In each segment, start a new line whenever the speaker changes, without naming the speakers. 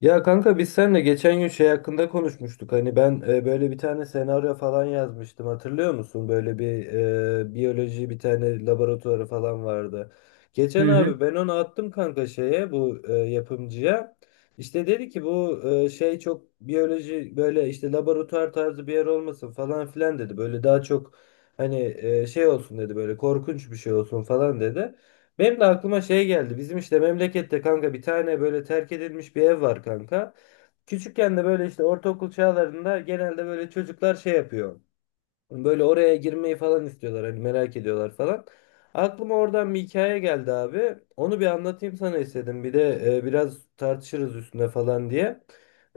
Ya kanka biz seninle geçen gün şey hakkında konuşmuştuk. Hani ben böyle bir tane senaryo falan yazmıştım. Hatırlıyor musun? Böyle bir biyoloji bir tane laboratuvarı falan vardı.
Hı
Geçen
hı,
abi ben onu attım kanka şeye bu yapımcıya. İşte dedi ki bu şey çok biyoloji böyle işte laboratuvar tarzı bir yer olmasın falan filan dedi. Böyle daha çok hani şey olsun dedi böyle korkunç bir şey olsun falan dedi. Benim de aklıma şey geldi. Bizim işte memlekette kanka bir tane böyle terk edilmiş bir ev var kanka. Küçükken de böyle işte ortaokul çağlarında genelde böyle çocuklar şey yapıyor. Böyle oraya girmeyi falan istiyorlar hani merak ediyorlar falan. Aklıma oradan bir hikaye geldi abi. Onu bir anlatayım sana istedim. Bir de biraz tartışırız üstüne falan diye.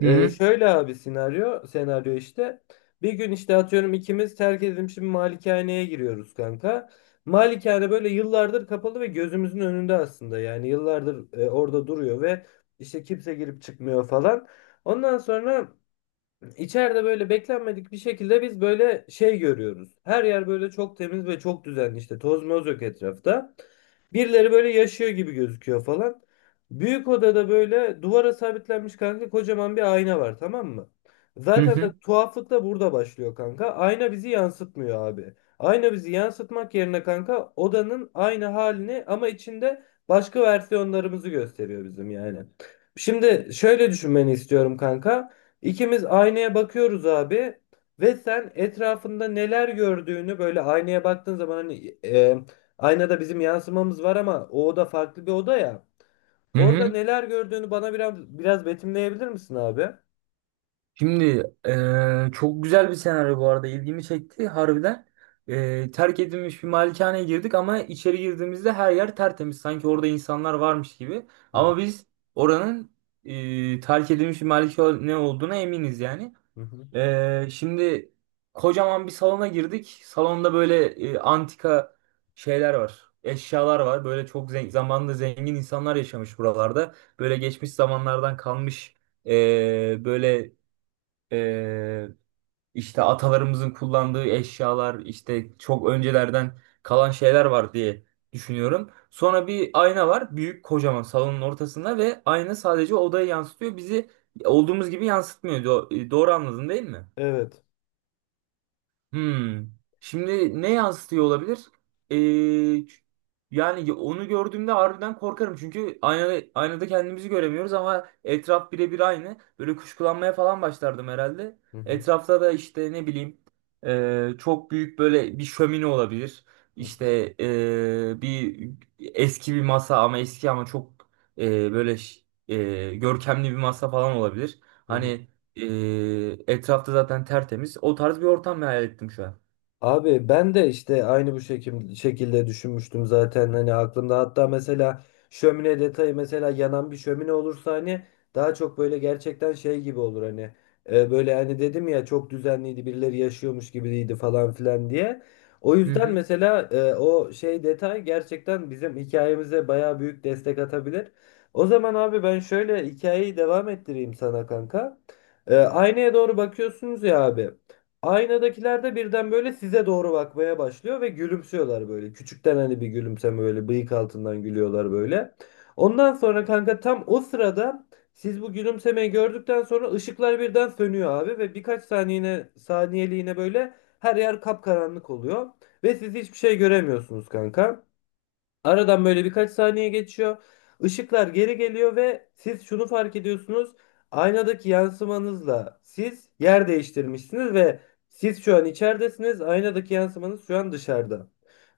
hı hı,
şöyle abi senaryo işte. Bir gün işte atıyorum ikimiz terk edilmiş bir malikaneye giriyoruz kanka. Malikane böyle yıllardır kapalı ve gözümüzün önünde aslında. Yani yıllardır orada duruyor ve işte kimse girip çıkmıyor falan. Ondan sonra İçeride böyle beklenmedik bir şekilde biz böyle şey görüyoruz. Her yer böyle çok temiz ve çok düzenli işte toz moz yok etrafta. Birileri böyle yaşıyor gibi gözüküyor falan. Büyük odada böyle duvara sabitlenmiş kanka kocaman bir ayna var, tamam mı?
hı
Zaten de
hı.
tuhaflık da burada başlıyor kanka. Ayna bizi yansıtmıyor abi. Ayna bizi yansıtmak yerine kanka odanın aynı halini ama içinde başka versiyonlarımızı gösteriyor bizim yani. Şimdi şöyle düşünmeni istiyorum kanka. İkimiz aynaya bakıyoruz abi ve sen etrafında neler gördüğünü böyle aynaya baktığın zaman hani aynada bizim yansımamız var ama o oda farklı bir oda ya.
Hı
Orada
hı.
neler gördüğünü bana biraz biraz betimleyebilir misin abi?
Şimdi çok güzel bir senaryo, bu arada ilgimi çekti harbiden. Terk edilmiş bir malikaneye girdik ama içeri girdiğimizde her yer tertemiz. Sanki orada insanlar varmış gibi.
Hı
Ama
hı,
biz oranın terk edilmiş bir malikane olduğuna eminiz yani.
hı hı.
Şimdi kocaman bir salona girdik. Salonda böyle antika şeyler var. Eşyalar var. Böyle çok zamanında zengin insanlar yaşamış buralarda. Böyle geçmiş zamanlardan kalmış e, böyle e, işte atalarımızın kullandığı eşyalar, işte çok öncelerden kalan şeyler var diye düşünüyorum. Sonra bir ayna var. Büyük kocaman salonun ortasında, ve ayna sadece odayı yansıtıyor. Bizi olduğumuz gibi yansıtmıyor. Doğru anladın değil mi?
Evet.
Hmm. Şimdi ne yansıtıyor olabilir? Ee, ç- Yani onu gördüğümde harbiden korkarım. Çünkü aynada kendimizi göremiyoruz ama etraf birebir aynı. Böyle kuşkulanmaya falan başlardım herhalde.
Hı hı,
Etrafta da işte ne bileyim çok büyük böyle bir şömine olabilir.
hı hı,
İşte bir eski bir masa, ama eski ama çok ee, böyle ş- görkemli bir masa falan olabilir.
hı hı.
Hani etrafta zaten tertemiz. O tarz bir ortam hayal ettim şu an.
Abi ben de işte aynı bu şekilde düşünmüştüm zaten, hani aklımda hatta mesela şömine detayı mesela yanan bir şömine olursa hani daha çok böyle gerçekten şey gibi olur hani. Böyle hani dedim ya çok düzenliydi birileri yaşıyormuş gibiydi falan filan diye. O
Hı
yüzden
hı.
mesela o şey detay gerçekten bizim hikayemize bayağı büyük destek atabilir. O zaman abi ben şöyle hikayeyi devam ettireyim sana kanka. Aynaya doğru bakıyorsunuz ya abi. Aynadakiler de birden böyle size doğru bakmaya başlıyor ve gülümsüyorlar böyle. Küçükten hani bir gülümseme böyle bıyık altından gülüyorlar böyle. Ondan sonra kanka tam o sırada siz bu gülümsemeyi gördükten sonra ışıklar birden sönüyor abi ve birkaç saniyeliğine böyle her yer kapkaranlık oluyor ve siz hiçbir şey göremiyorsunuz kanka. Aradan böyle birkaç saniye geçiyor. Işıklar geri geliyor ve siz şunu fark ediyorsunuz. Aynadaki yansımanızla siz yer değiştirmişsiniz ve siz şu an içeridesiniz. Aynadaki yansımanız şu an dışarıda.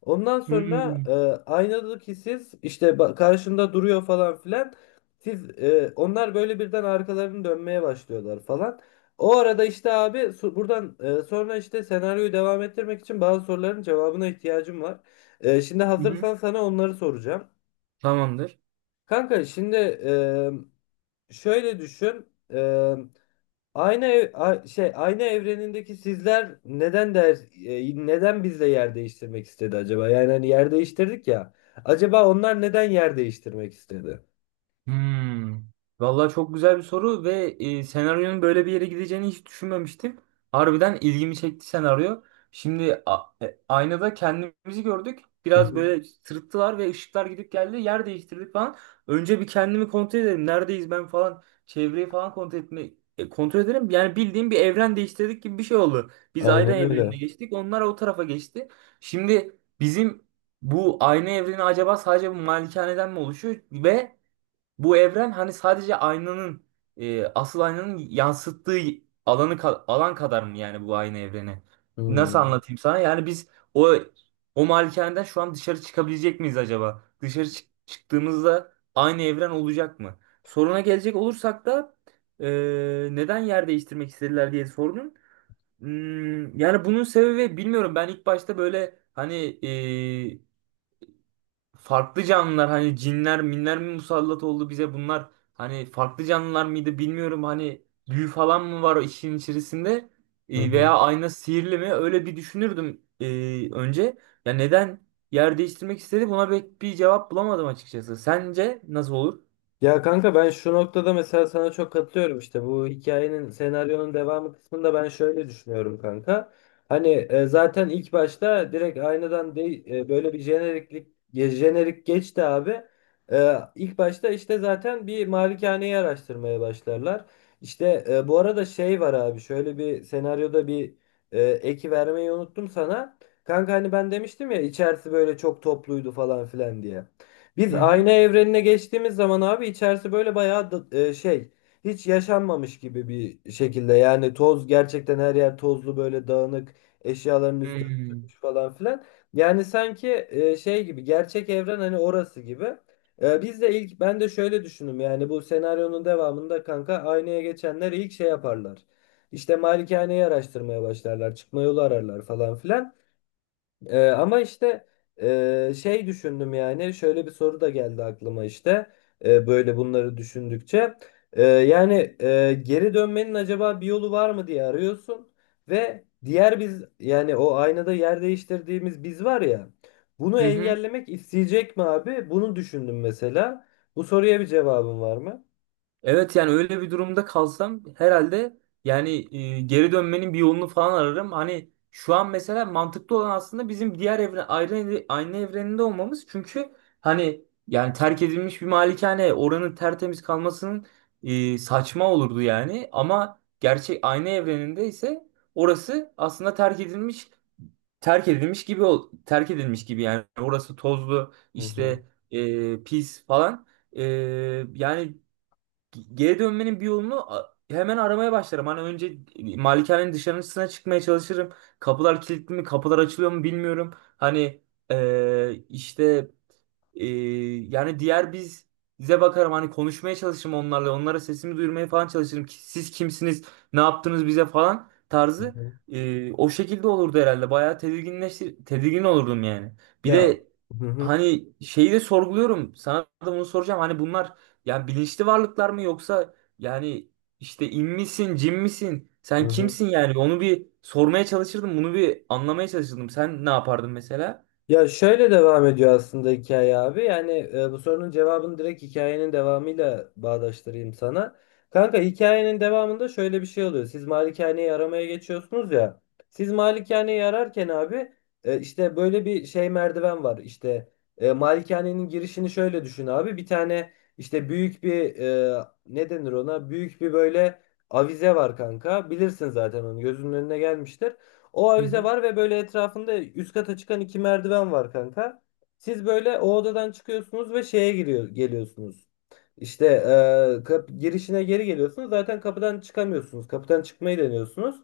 Ondan sonra
Hmm.
aynadaki siz işte karşında duruyor falan filan. Onlar böyle birden arkalarını dönmeye başlıyorlar falan. O arada işte abi buradan sonra işte senaryoyu devam ettirmek için bazı soruların cevabına ihtiyacım var. Şimdi
Hı hı.
hazırsan sana onları soracağım.
Tamamdır.
Kanka şimdi şöyle düşün. E, aynı ev- a- şey aynı evrenindeki sizler neden bizle yer değiştirmek istedi acaba? Yani hani yer değiştirdik ya. Acaba onlar neden yer değiştirmek istedi?
Hmm. Vallahi çok güzel bir soru, ve senaryonun böyle bir yere gideceğini hiç düşünmemiştim. Harbiden ilgimi çekti senaryo. Şimdi aynada kendimizi gördük.
Hı
Biraz
hı.
böyle sırıttılar ve ışıklar gidip geldi. Yer değiştirdik falan. Önce bir kendimi kontrol edelim. Neredeyiz ben falan. Çevreyi falan kontrol edelim. Yani bildiğim bir evren değiştirdik gibi bir şey oldu. Biz ayrı
Aynen
evrenine
öyle.
geçtik. Onlar o tarafa geçti. Şimdi bizim bu aynı evreni acaba sadece bu malikaneden mi oluşuyor, ve bu evren hani sadece aynanın asıl aynanın yansıttığı alan kadar mı, yani bu aynı evreni?
Hı
Nasıl anlatayım sana? Yani biz o o malikaneden şu an dışarı çıkabilecek miyiz acaba? Çıktığımızda aynı evren olacak mı? Soruna gelecek olursak da e, neden yer değiştirmek istediler diye sorunun. Hmm, yani bunun sebebi bilmiyorum. Ben ilk başta böyle hani e, farklı canlılar, hani cinler minler mi musallat oldu bize, bunlar hani farklı canlılar mıydı bilmiyorum, hani büyü falan mı var o işin içerisinde.
hı.
Veya ayna sihirli mi, öyle bir düşünürdüm önce. Ya neden yer değiştirmek istedi, buna pek bir cevap bulamadım açıkçası. Sence nasıl olur?
Ya kanka ben şu noktada mesela sana çok katılıyorum, işte bu hikayenin senaryonun devamı kısmında ben şöyle düşünüyorum kanka. Hani zaten ilk başta direkt aynadan değil böyle bir jenerik geçti abi. E, ilk başta işte zaten bir malikaneyi araştırmaya başlarlar. İşte bu arada şey var abi, şöyle bir senaryoda bir eki vermeyi unuttum sana. Kanka hani ben demiştim ya içerisi böyle çok topluydu falan filan diye. Biz
Hı hı.
ayna evrenine geçtiğimiz zaman abi içerisi böyle bayağı şey, hiç yaşanmamış gibi bir şekilde, yani toz gerçekten, her yer tozlu, böyle dağınık, eşyaların üstü
Hmm.
örtülmüş falan filan. Yani sanki şey gibi, gerçek evren hani, orası gibi. Biz de ilk, ben de şöyle düşündüm yani bu senaryonun devamında kanka aynaya geçenler ilk şey yaparlar. İşte malikaneyi araştırmaya başlarlar, çıkma yolu ararlar falan filan. Ama işte şey düşündüm, yani şöyle bir soru da geldi aklıma işte böyle bunları düşündükçe. Yani geri dönmenin acaba bir yolu var mı diye arıyorsun ve diğer biz, yani o aynada yer değiştirdiğimiz biz var ya, bunu
Hı hı.
engellemek isteyecek mi abi? Bunu düşündüm mesela. Bu soruya bir cevabın var mı?
Evet, yani öyle bir durumda kalsam herhalde yani geri dönmenin bir yolunu falan ararım. Hani şu an mesela mantıklı olan aslında bizim diğer aynı evreninde olmamız. Çünkü hani yani terk edilmiş bir malikane oranın tertemiz kalmasının saçma olurdu yani. Ama gerçek aynı evreninde ise orası aslında terk edilmiş gibi, yani orası tozlu
Hı hı.
işte, pis falan. E, Yani geri dönmenin bir yolunu a- hemen aramaya başlarım. Hani önce malikanenin dışarısına çıkmaya çalışırım. Kapılar kilitli mi, kapılar açılıyor mu bilmiyorum. Hani eee, işte eee, yani diğer biz, bize bakarım, hani konuşmaya çalışırım onlarla. Onlara sesimi duyurmaya falan çalışırım. Ki siz kimsiniz, ne yaptınız bize falan
Hı
tarzı.
hı.
O şekilde olurdu herhalde. Bayağı tedirgin olurdum yani. Bir
Ya
de
hı hı,
hani şeyi de sorguluyorum. Sana da bunu soracağım. Hani bunlar yani bilinçli varlıklar mı, yoksa yani işte in misin, cin misin?
hı
Sen
hı.
kimsin yani? Onu bir sormaya çalışırdım. Bunu bir anlamaya çalışırdım. Sen ne yapardın mesela?
Ya şöyle devam ediyor aslında hikaye abi. Yani bu sorunun cevabını direkt hikayenin devamıyla bağdaştırayım sana. Kanka hikayenin devamında şöyle bir şey oluyor. Siz malikaneyi aramaya geçiyorsunuz ya. Siz malikaneyi ararken abi işte böyle bir şey merdiven var. İşte malikanenin girişini şöyle düşün abi. Bir tane işte büyük bir ne denir ona? Büyük bir böyle avize var kanka. Bilirsin zaten, onu gözünün önüne gelmiştir. O
Hı
avize
hı.
var ve böyle etrafında üst kata çıkan iki merdiven var kanka. Siz böyle o odadan çıkıyorsunuz ve şeye geliyorsunuz. İşte girişine geri geliyorsunuz. Zaten kapıdan çıkamıyorsunuz. Kapıdan çıkmayı deniyorsunuz.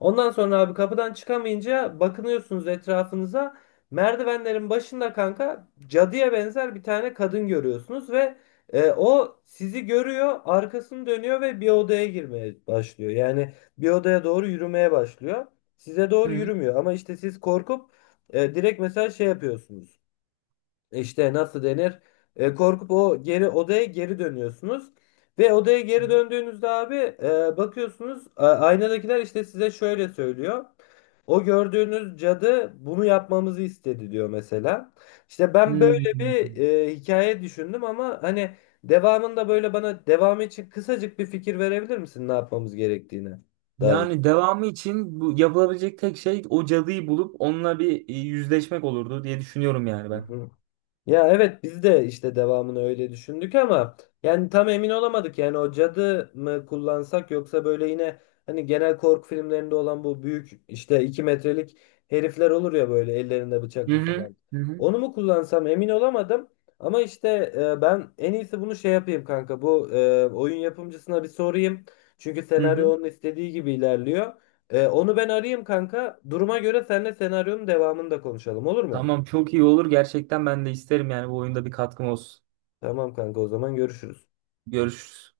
Ondan sonra abi kapıdan çıkamayınca bakınıyorsunuz etrafınıza. Merdivenlerin başında kanka cadıya benzer bir tane kadın görüyorsunuz ve o sizi görüyor, arkasını dönüyor ve bir odaya girmeye başlıyor. Yani bir odaya doğru yürümeye başlıyor, size doğru
Hı.
yürümüyor. Ama işte siz korkup direkt mesela şey yapıyorsunuz. İşte nasıl denir? Korkup o geri odaya geri dönüyorsunuz. Ve odaya geri döndüğünüzde abi bakıyorsunuz aynadakiler işte size şöyle söylüyor. O gördüğünüz cadı bunu yapmamızı istedi diyor mesela. İşte ben
Hı.
böyle bir hikaye düşündüm ama hani devamında, böyle bana devamı için kısacık bir fikir verebilir misin ne yapmamız gerektiğine dair?
Yani devamı için bu yapılabilecek tek şey o cadıyı bulup onunla bir yüzleşmek olurdu diye düşünüyorum yani
Hı
ben.
hı. Ya evet, biz de işte devamını öyle düşündük ama yani tam emin olamadık. Yani o cadı mı kullansak, yoksa böyle yine hani genel korku filmlerinde olan bu büyük işte 2 metrelik herifler olur ya böyle ellerinde
Hı
bıçaklı
hı.
falan.
Hı hı.
Onu mu kullansam emin olamadım. Ama işte ben en iyisi bunu şey yapayım kanka. Bu oyun yapımcısına bir sorayım. Çünkü
Hı
senaryo
hı.
onun istediği gibi ilerliyor. Onu ben arayayım kanka. Duruma göre seninle senaryonun devamını da konuşalım, olur mu?
Tamam, çok iyi olur. Gerçekten ben de isterim yani bu oyunda bir katkım olsun.
Tamam kanka, o zaman görüşürüz.
Görüşürüz.